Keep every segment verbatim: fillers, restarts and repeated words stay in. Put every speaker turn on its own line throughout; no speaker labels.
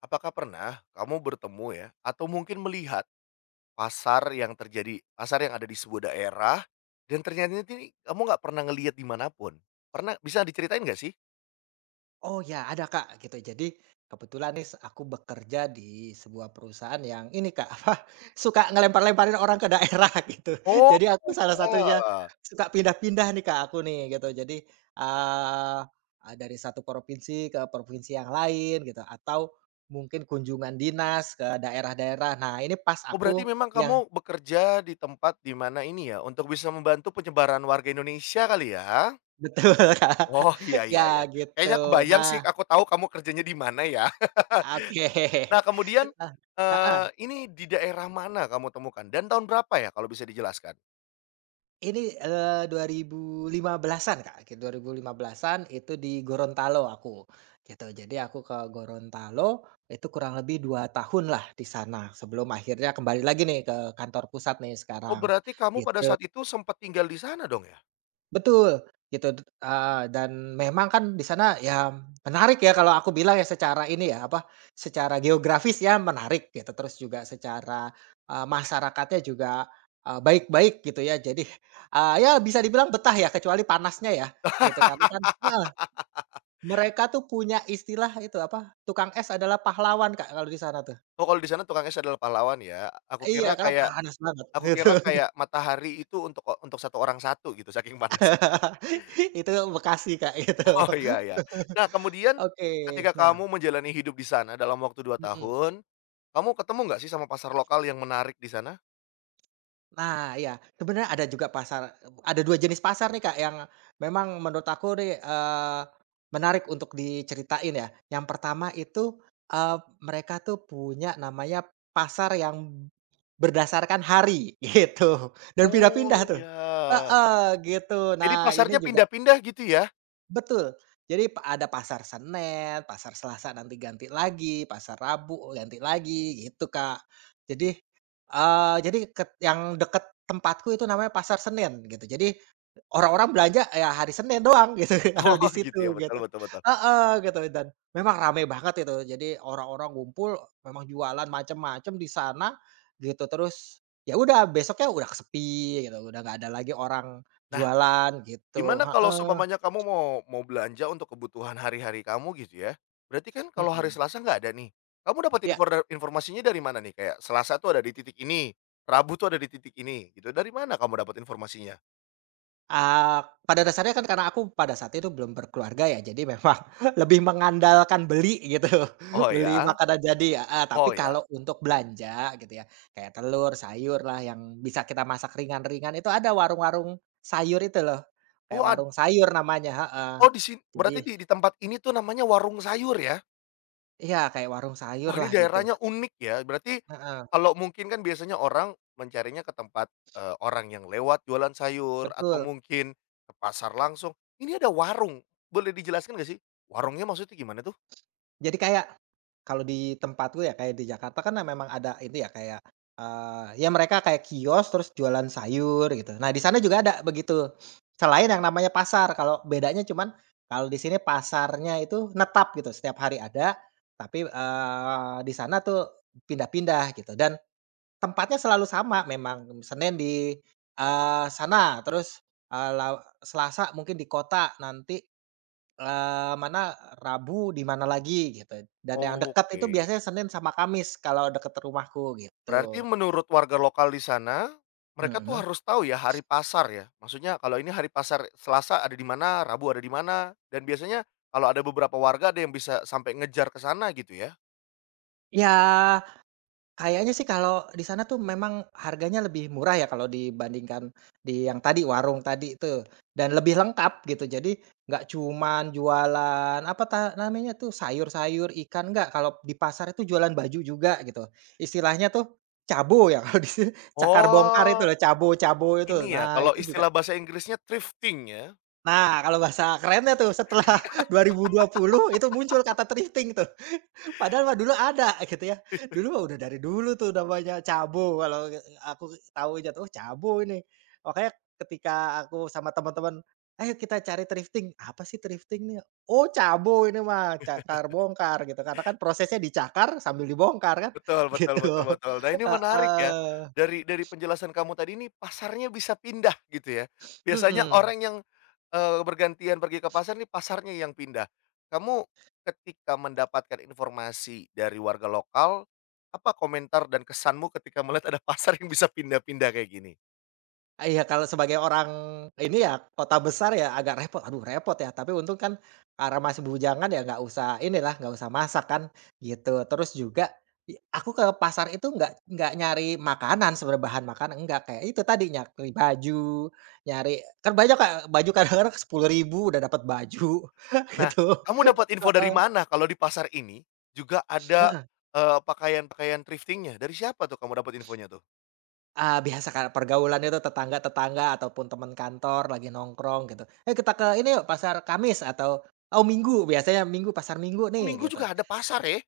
Apakah pernah kamu bertemu ya, atau mungkin melihat pasar yang terjadi pasar yang ada di sebuah daerah dan ternyata ini kamu nggak pernah ngelihat di manapun? Pernah bisa diceritain nggak sih?
Oh ya, ada Kak, gitu. Jadi kebetulan nih aku bekerja di sebuah perusahaan yang ini Kak, apa, suka ngelempar-lemparin orang ke daerah gitu.
Oh
Jadi aku salah satunya
ya.
suka pindah-pindah nih Kak, aku nih gitu. Jadi, eee, eee, dari satu provinsi ke provinsi yang lain gitu, atau mungkin kunjungan dinas ke daerah-daerah. Nah ini pas
Oh berarti
aku
memang
yang
kamu bekerja di tempat di mana ini ya, untuk bisa membantu penyebaran warga Indonesia kali ya?
betul Kak,
Oh iya iya
ya
iya. Kayaknya
gitu
kebayang sih,
nah.
aku tahu kamu kerjanya di mana ya.
Oke
Nah kemudian,
nah.
eee, ini di daerah mana kamu temukan dan tahun berapa ya kalau bisa dijelaskan?
Ini, eee, dua ribu lima belasan-an, Kak, ki dua ribu lima belasan-an itu di Gorontalo aku, gitu. Jadi aku ke Gorontalo itu kurang lebih dua tahun lah di sana sebelum akhirnya kembali lagi nih ke kantor pusat nih
Oh,
sekarang,
berarti kamu pada
gitu.
saat itu sempat tinggal di sana dong ya?
Betul, gitu, d eee, dan memang kan di sana ya menarik ya, kalau aku bilang ya secara ini ya, apa, secara geografis ya menarik gitu. Terus juga secara, eee, masyarakatnya juga, eee, baik-baik gitu ya. Jadi, eee, ya bisa dibilang betah ya, kecuali panasnya ya, gitu. Karena kan heeh, mereka tuh punya istilah itu apa, tukang es adalah pahlawan Kak kalau di sana tuh.
Oh, kalau di sana tukang es adalah pahlawan ya? Aku
Iya,
kira
karena
kayak
panas banget
aku
gitu.
kira kayak matahari itu untuk oh, untuk satu orang satu gitu saking panasnya.
Itu Bekasi Kak, itu.
Oh, iya iya. Nah, kemudian
Oke,
ketika
nah
kamu menjalani hidup di sana dalam waktu dua
mhm.
tahun, kamu ketemu nggak sih sama pasar lokal yang menarik di sana?
Nah, iya, sebenarnya ada juga pasar, ada dua jenis pasar nih, Kak, yang memang menurut aku nih, eee, menarik untuk diceritain ya. Yang pertama itu, eee, mereka tuh punya namanya pasar yang berdasarkan hari, gitu, dan pindah-pindah
Oh,
tuh.
iya.
Heeh, gitu.
Jadi
Nah, ini
pasarnya
juga
pindah-pindah gitu ya?
betul. Jadi pa ada pasar Senin, pasar Selasa nanti ganti lagi, pasar Rabu ganti lagi gitu, Kak. Jadi, eee, jadi ket yang deket tempatku itu namanya pasar Senin gitu. Jadi orang-orang belanja ya hari Senin doang gitu kalau di
Oh, gitu ya,
situ
betul
gitu.
betul betul.
Heeh, gitu, dan memang rame banget itu. Jadi orang-orang ngumpul, memang jualan macam-macam di sana gitu. Terus ya udah besoknya udah sepi gitu, udah nggak ada lagi orang
Nah,
jualan gitu,
Gimana kalau
heeh,
seumpamanya kamu mau mau belanja untuk kebutuhan hari-hari kamu gitu ya, berarti kan kalau hari
mhm.
Selasa nggak ada nih, kamu dapat
Iya.
infor informasinya dari mana nih? Kayak Selasa tuh ada di titik ini, Rabu tuh ada di titik ini gitu, dari mana kamu dapat informasinya?
Ah, pada dasarnya kan karena aku pada saat itu belum berkeluarga ya, jadi memang lebih mengandalkan beli gitu,
Oh
beli
ya?
makanan jadi. Ah,
Oh
tapi
ya?
kalau untuk belanja gitu ya, kayak telur, sayur lah yang bisa kita masak ringan-ringan itu, ada warung-warung sayur itu loh, kayak
Oh ad
warung sayur namanya heeh.
oh di sin
Jadi
berarti di di tempat ini tuh namanya warung sayur ya?
iya kayak warung sayur
Wah, ini
lah gitu,
daerahnya unik ya. Berarti
heeh,
kalau mungkin kan biasanya orang mencarinya ke tempat, eee, orang yang lewat jualan sayur atau
betul.
mungkin ke pasar langsung. Ini ada warung, boleh dijelaskan gak sih? Warungnya maksudnya gimana tuh?
Jadi kayak, kalau di tempatku ya kayak di Jakarta kan memang ada itu ya kayak, eee, ya mereka kayak kios terus jualan sayur gitu. Nah di sana juga ada begitu, selain yang namanya pasar. Kalau bedanya cuman kalau di sini pasarnya itu netap gitu, setiap hari ada, tapi, eee, di sana tuh pindah-pindah gitu, dan tempatnya selalu sama memang. Senin di, eee, sana terus, eee, la Selasa mungkin di kota, nanti Eee, mana Rabu di mana lagi gitu, dan yang dekat itu
Oke.
biasanya Senin sama Kamis kalau deket rumahku
Berarti
gitu,
menurut warga lokal di sana, mereka tuh
mhm.
harus tahu ya hari pasar ya? Maksudnya kalau ini hari pasar Selasa ada di mana, Rabu ada di mana, dan biasanya kalau ada beberapa warga ada yang bisa sampai ngejar ke sana gitu ya?
Ya, kayaknya sih kalau di sana tuh memang harganya lebih murah ya kalau dibandingkan di yang tadi, warung tadi itu, dan lebih lengkap gitu. Jadi nggak cuman jualan apa ta namanya tuh, sayur-sayur, ikan, nggak, kalau di pasar itu jualan baju juga gitu. Istilahnya tuh cabo ya kalau di sini, cakar bongkar itu
Oh.
loh, cabo-cabo itu.
Ini ya,
Nah
kalau
itu juga.
istilah bahasa Inggrisnya thrifting ya?
Nah, kalau bahasa kerennya tuh setelah dua ribu dua puluh itu muncul kata thrifting tuh, padahal mah dulu ada gitu ya. Dulu mah udah dari dulu tuh namanya cabo kalau, eee, aku tahunya tuh, "Oh cabo ini." Makanya ketika aku sama teman-teman, "Ayo kita cari thrifting." "Apa sih thrifting nih?" "Oh cabo ini mah, cakar bongkar," gitu. Karena kan prosesnya dicakar sambil dibongkar kan,
Betul betul betul
gitu.
betul. Nah ini menarik ya,
Heeh,
dari dari penjelasan kamu tadi ini pasarnya bisa pindah gitu ya. Biasanya
mhm.
orang yang, eee, bergantian pergi ke pasar nih pasarnya yang pindah. Kamu ketika mendapatkan informasi dari warga lokal, apa komentar dan kesanmu ketika melihat ada pasar yang bisa pindah-pindah kayak gini?
Ah, iya, kalau sebagai orang ini ya, kota besar ya agak repot, aduh repot ya, tapi untung kan karena masih bujangan ya nggak usah inilah, nggak usah masak kan, gitu. Terus juga i aku ke pasar itu nggak nggak nyari makanan sebenarnya, bahan makanan, enggak. Kayak itu tadi, nyari baju, nyari kan banyak Kak, baju kadang-kadang sepuluh ribu udah dapat baju,
Nah,
gitu.
kamu dapat info dari
Heeh.
mana kalau di pasar ini juga ada, eee, pakaian-pakaian thriftingnya. Dari siapa tuh kamu dapat infonya tuh?
Ah, biasa Kak, pergaulannya itu tetangga-tetangga ataupun teman kantor lagi nongkrong gitu, "Eh kita ke ini yuk pasar Kamis," atau, "Oh Minggu," biasanya Minggu, pasar Minggu nih
Minggu
gitu.
juga ada pasar ya?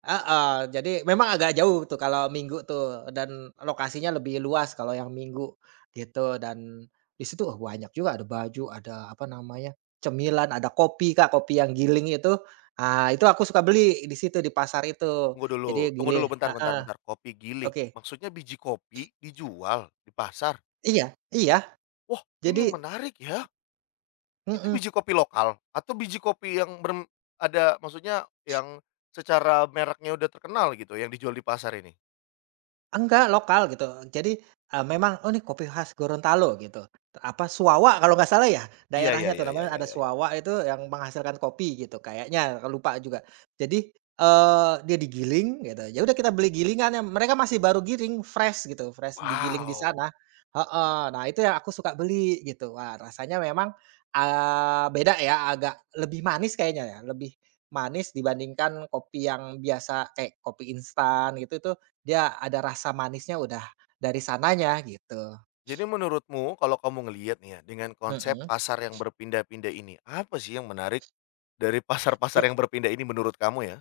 Heeh, jadi memang agak jauh tuh kalau Minggu tuh, dan lokasinya lebih luas kalau yang Minggu gitu. Dan di situ, wah banyak juga, ada baju, ada apa namanya, cemilan, ada kopi Kak, kopi yang giling itu, ah, itu aku suka beli di situ di pasar itu.
Tunggu dulu
Jadi
tunggu
giling
dulu bentar bentar
heeh,
bentar, kopi giling,
oke.
maksudnya biji kopi dijual di pasar?
Iya iya,
Wah, ini
jadi
menarik ya. Itu
mhm.
biji kopi lokal atau biji kopi yang berm ada maksudnya yang secara mereknya udah terkenal gitu yang dijual di pasar ini?
Enggak, lokal gitu. Jadi, eee, memang, "Oh, ini kopi khas Gorontalo," gitu. Apa, Suawa kalau nggak salah ya,
Iya iya
daerahnya tuh
iya iya
namanya
iya
ada
iya iya.
Suawa itu yang menghasilkan kopi gitu kayaknya, lupa juga. Jadi, eee, dia digiling gitu, ya udah kita beli gilingannya, mereka masih baru giling, fresh gitu, fresh digiling di
Wow,
sana heeh. Nah, itu yang aku suka beli gitu. Wah, rasanya memang, eee, beda ya, agak lebih manis kayaknya ya, lebih manis dibandingkan kopi yang biasa kayak kopi instan gitu. Itu dia ada rasa manisnya udah dari sananya gitu,
jadi menurutmu kalau kamu ngelihat nih ya, dengan konsep
mhm.
pasar yang berpindah-pindah ini, apa sih yang menarik dari pasar-pasar yang berpindah ini menurut kamu ya?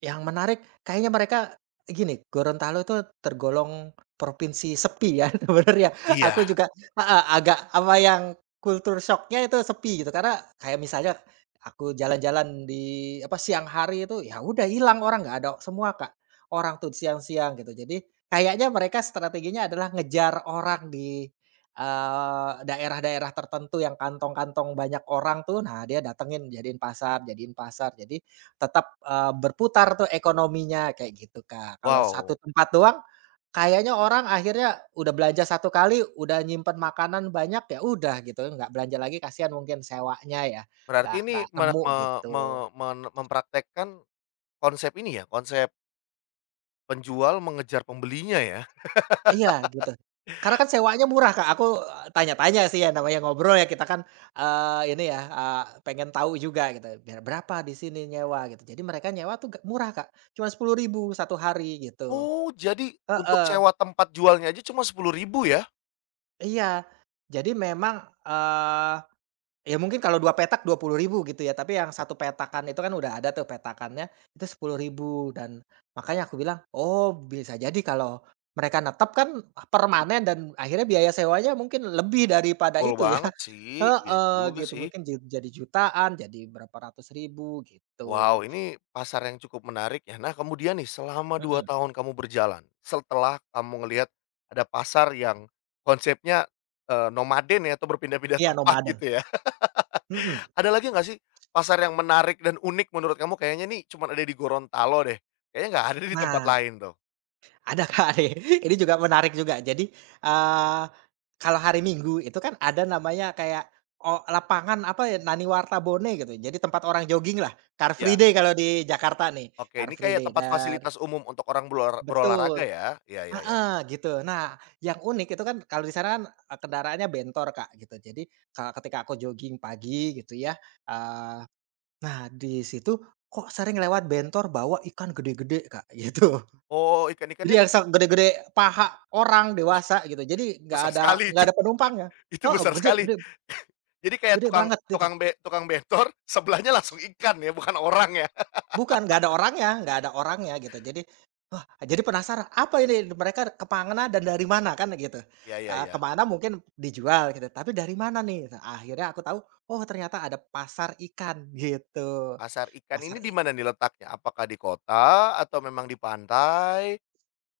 Yang menarik kayaknya mereka gini, Gorontalo itu tergolong provinsi sepi ya sebenarnya. Aku
Iya,
juga heeh, agak apa, yang kultur shocknya itu sepi gitu. Karena kayak misalnya aku jalan-jalan di apa, siang hari itu, ya udah hilang orang, nggak ada semua Kak, orang tuh siang-siang gitu. Jadi kayaknya mereka strateginya adalah ngejar orang di, eee, daerah-daerah tertentu yang kantong-kantong banyak orang tuh, nah dia datengin jadiin pasar jadiin pasar. Jadi tetap, eee, berputar tuh ekonominya, kayak gitu, Kak. Kalau satu
wow.
tempat doang, kayaknya orang akhirnya udah belanja satu kali, udah nyimpen makanan banyak, ya udah gitu, nggak belanja lagi, kasihan mungkin sewanya ya, nggak
Berarti ini
nggak
me
nemu
me me
gitu.
men mempraktekkan konsep ini ya, konsep penjual mengejar pembelinya ya?
Iya, gitu. Karena kan sewanya murah, Kak, aku tanya-tanya sih, ya namanya ngobrol ya kita kan, eee, ini ya, eee, pengen tahu juga gitu, biar berapa di sini nyewa gitu. Jadi mereka nyewa tuh ge murah, Kak, cuma sepuluh ribu satu hari gitu.
Oh, jadi untuk
Heeh.
sewa tempat jualnya aja cuma sepuluh ribu ya?
Iya, jadi memang, eee, ya mungkin kalau dua petak dua puluh ribu gitu ya, tapi yang satu petakan itu kan udah ada tuh petakannya, itu sepuluh ribu, dan makanya aku bilang, "Oh, bisa jadi kalau mereka netep kan permanen dan akhirnya biaya sewanya mungkin lebih daripada
Betul
itu ya."
banget sih, iya
Heeh,
juga
gitu,
sih.
mungkin ju jadi jutaan, jadi berapa ratus ribu gitu.
Wow, ini pasar yang cukup menarik ya. Nah, kemudian nih selama dua
Mhm,
tahun kamu berjalan, setelah kamu ngelihat ada pasar yang konsepnya, eee, nomaden ya atau berpindah-pindah
iya
tempat
nomaden,
gitu ya.
mhm.
Ada lagi nggak sih, pasar yang menarik dan unik menurut kamu? Kayaknya nih cuman ada di Gorontalo deh, kayaknya nggak ada di tempat
Nah
lain tuh.
ada Kak, nih. Ini juga menarik juga. Jadi, eee, kalau hari Minggu itu kan ada namanya kayak, o lapangan apa ya, Nani Wartabone gitu, jadi tempat orang jogging lah, Car Free
Ya,
Day kalau di Jakarta nih,
oke
Car
ini
Free
kayak
Day
tempat
dan
fasilitas umum untuk orang berola berolahraga
betul,
ya? Iya iya iya.
heeh, gitu. Nah, yang unik itu kan kalau di sana kan, eee, kendaraannya bentor Kak, gitu. Jadi ka ketika aku jogging pagi gitu ya, eee, nah di situ kok sering lewat bentor bawa ikan gede-gede Kak, gitu.
Oh,
Jadi
ikan-ikannya se
yang sak gede-gede paha orang dewasa gitu, jadi nggak
besar
ada
sekali
nggak
itu,
ada penumpangnya.
itu
Heeh,
besar
gede
sekali.
gede
Jadi kayak
gede
tukang
banget gitu.
tukang be tukang bentor, sebelahnya langsung ikan ya, bukan orang ya?
Bukan, nggak ada orangnya nggak ada orangnya gitu. Jadi, wah, jadi penasaran, "Apa ini mereka kemana dan dari mana?" Kan gitu.
Iya iya
Eee,
iya.
kemana mungkin dijual gitu, tapi dari mana nih? Akhirnya aku tahu, oh ternyata ada pasar ikan gitu.
Pasar ikan
Pasar
ini di
i
mana nih letaknya? Apakah di kota atau memang di pantai,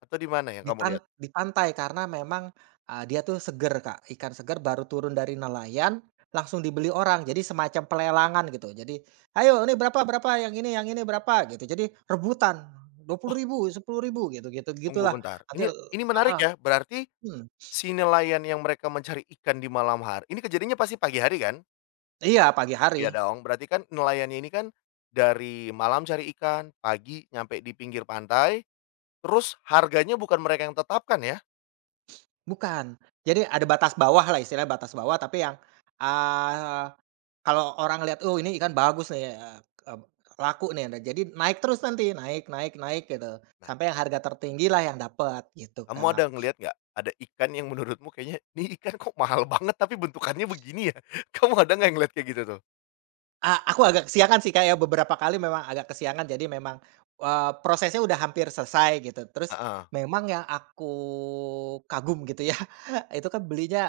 atau di mana ya kamu
Dipan
lihat?
di pantai karena memang, eee, dia tuh seger, Kak, ikan seger baru turun dari nelayan, langsung dibeli orang. Jadi semacam pelelangan gitu. Jadi, "Ayo ini berapa berapa, yang ini yang ini berapa?" Gitu. Jadi rebutan, dua puluh
Oh,
ribu sepuluh ribu gitu gitu
tunggu
gitulah.
bentar,
Nanti
ini ini menarik
heeh,
ya, berarti
mhm.
Si nelayan yang mereka mencari ikan di malam hari ini kejadiannya pasti pagi hari kan?
Iya, pagi hari.
Iya dong, berarti kan nelayannya ini kan dari malam cari ikan, pagi nyampe di pinggir pantai, terus harganya bukan mereka yang tetapkan ya?
Bukan. Jadi ada batas bawahlah, istilahnya batas bawah tapi yang, eee. Kalau orang lihat, "Oh, ini ikan bagus nih, eee, eb laku nih." Nah, jadi naik terus nanti, naik naik naik gitu,
Nah,
sampai yang harga tertinggilah yang dapat, gitu,
kamu ada
Kak.
ngelihat nggak, ada ikan yang menurutmu kayaknya, "Nih ikan kok mahal banget tapi bentukannya begini ya?" Kamu ada nggak yang ngelihat kayak gitu tuh?
A aku agak kesiangan sih, kayak beberapa kali memang agak kesiangan, jadi memang, eee, prosesnya udah hampir selesai gitu. Terus
Heeh,
memang yang aku kagum gitu ya, itu kan belinya,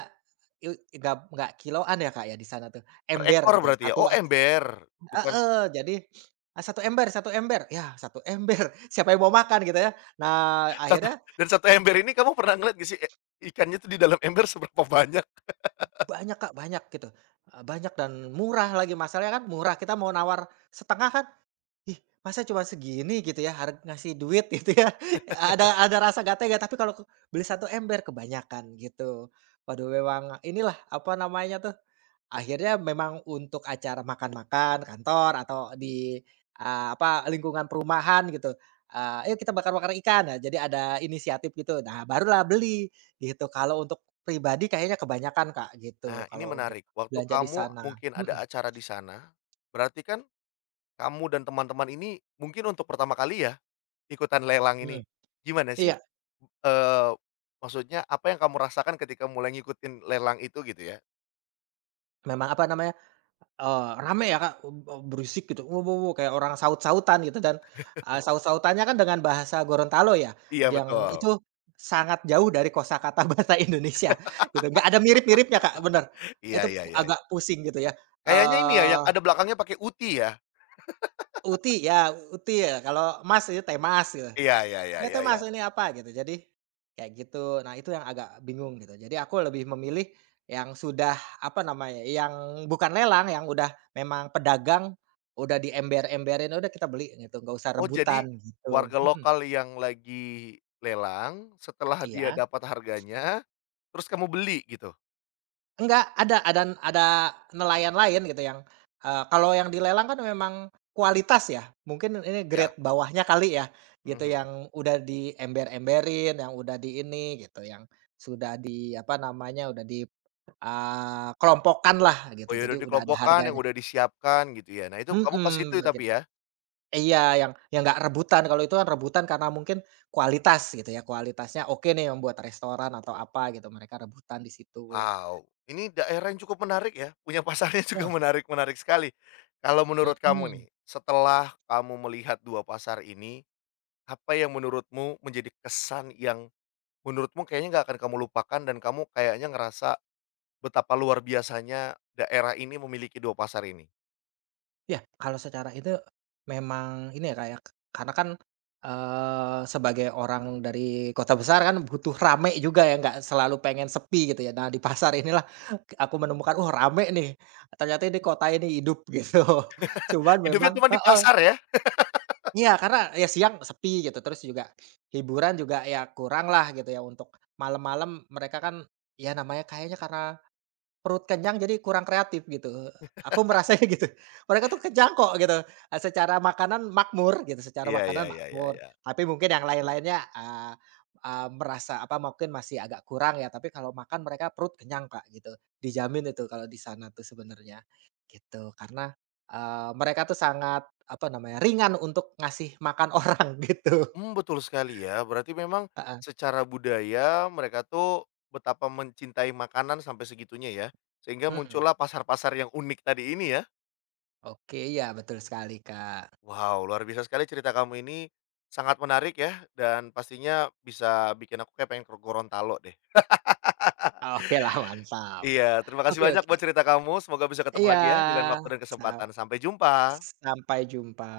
eee, nggak nggak kiloan ya, Kak, ya, di sana tuh,
per
ember
ekor
gitu, ya,
berarti ya?
satu.
Oh ember, bukan.
Heeh, jadi, eee, satu ember satu ember, ya satu ember, siapa yang mau makan gitu ya. Nah,
Satu
akhirnya
dan satu ember ini kamu pernah ngeliat gak sih, e ikannya tuh di dalam ember seberapa banyak?
banyak Kak, banyak gitu, eee, banyak dan murah lagi, masalahnya kan murah, kita mau nawar setengah kan, "Ih, masa cuma segini?" gitu ya, harus ngasih duit gitu ya, ada ada rasa nggak tega, tapi kalau ke- beli satu ember kebanyakan gitu. Waduh memang inilah, apa namanya tuh. Akhirnya memang untuk acara makan-makan kantor atau di, eee, apa, lingkungan perumahan gitu, eee, "Ayo kita bakar-bakar ikan." Nah, jadi ada inisiatif gitu. Nah, barulah beli gitu. Kalau untuk pribadi kayaknya kebanyakan, Kak, gitu,
Nah, ini
kalau untuk
menarik. Waktu
belanja di
kamu
sana.
mungkin ada
Mhm
acara di sana, berarti kan kamu dan teman-teman ini mungkin untuk pertama kali ya ikutan lelang ini.
mhm.
Gimana sih,
Iya,
eee, maksudnya apa yang kamu rasakan ketika mulai ngikutin lelang itu gitu ya?
memang apa namanya. Eee, rame ya Kak, eb eee, berisik gitu, wuh, wuh, wuh, kayak orang saut-sautan gitu, dan, eee, saut-sautannya kan dengan bahasa Gorontalo ya,
Iya
yang
betul.
itu sangat jauh dari kosakata bahasa Indonesia gitu, nggak ada mirip-miripnya Kak, bener.
Iya
Itu
iya
pu-
iya iya.
agak pusing gitu ya,
Kayaknya ini ya
eee,
yang ada belakangnya pakai uti ya?
uti ya, uti ya, kalau mas itu temas gitu.
Iya iya iya
Ini
iya
teh
iya.
Mas ini apa? Gitu. Jadi, kayak gitu. Nah, itu yang agak bingung gitu. Jadi aku lebih memilih yang sudah, apa namanya, yang bukan lelang, yang udah memang pedagang, udah diember-emberin, udah kita beli gitu, nggak usah
Oh jadi,
rebutan
warga
gitu. Mhm,
lokal yang lagi lelang, setelah dia
iya.
dapat harganya, terus kamu beli gitu?
Enggak, ada ada ada nelayan lain gitu yang, eee, kalau yang dilelang kan memang kualitas ya, mungkin ini
Iya.
grade bawahnya kali ya, gitu
Mhm.
yang udah diember-emberin, yang udah di ini gitu, yang sudah di, apa namanya, udah di. Eee, kelompokan lah gitu,
Oh ya
jadi
udah
udah ada
dikelompokkan, yang
harganya.
udah disiapkan gitu ya. Nah itu kamu ke
Mhm,
situ tapi
begitu.
ya?
Iya, yang yang nggak rebutan, kalau itu kan rebutan karena mungkin kualitas gitu ya, kualitasnya oke nih yang buat restoran atau apa gitu, mereka rebutan di situ.
Wow, ini daerah yang cukup menarik ya, punya pasarnya juga
Betul.
menarik-menarik sekali. Kalau menurut kamu
Mhm.
nih, setelah kamu melihat dua pasar ini, apa yang menurutmu menjadi kesan yang menurutmu kayaknya nggak akan kamu lupakan dan kamu kayaknya ngerasa betapa luar biasanya daerah ini memiliki dua pasar ini?
Ya, kalau secara itu memang ini ya, kayak karena kan, eee, sebagai orang dari kota besar kan butuh rame juga ya, nggak selalu pengen sepi gitu ya. Nah, di pasar inilah aku menemukan, "Oh, rame nih, ternyata ini kota ini hidup," gitu. Cuman
Hidupnya
memang
cuma di
heeh,
pasar ya?
iya, karena ya siang sepi gitu, terus juga hiburan juga ya kurang lah gitu ya, untuk malam-malam mereka kan ya namanya kayaknya karena perut kenyang jadi kurang kreatif gitu, aku merasanya gitu. Mereka tuh kenyang kok gitu, eee, secara makanan makmur gitu, secara
Iya iya
makanan
iya iya
makmur.
iya.
Tapi mungkin yang lain-lainnya, eee eee, merasa apa, mungkin masih agak kurang ya, tapi kalau makan mereka perut kenyang Kak gitu, dijamin itu kalau di sana tuh sebenarnya, gitu. Karena, eee, mereka tuh sangat apa namanya, ringan untuk ngasih makan orang gitu.
Mmm, betul sekali ya, berarti memang
Heeh,
secara budaya mereka tuh betapa mencintai makanan sampai segitunya ya, sehingga
mhm.
muncullah pasar-pasar yang unik tadi ini ya.
Oke, ya betul sekali Kak.
Wow, luar biasa sekali cerita kamu ini, sangat menarik ya dan pastinya bisa bikin aku kayak pengen ke Gorontalo deh.
Oke lah mantap.
Iya, terima kasih
Oke
banyak
oke.
buat cerita kamu, semoga bisa ketemu
Iya,
lagi ya di lain waktu dan
sa
kesempatan. Sampai jumpa.
sampai jumpa.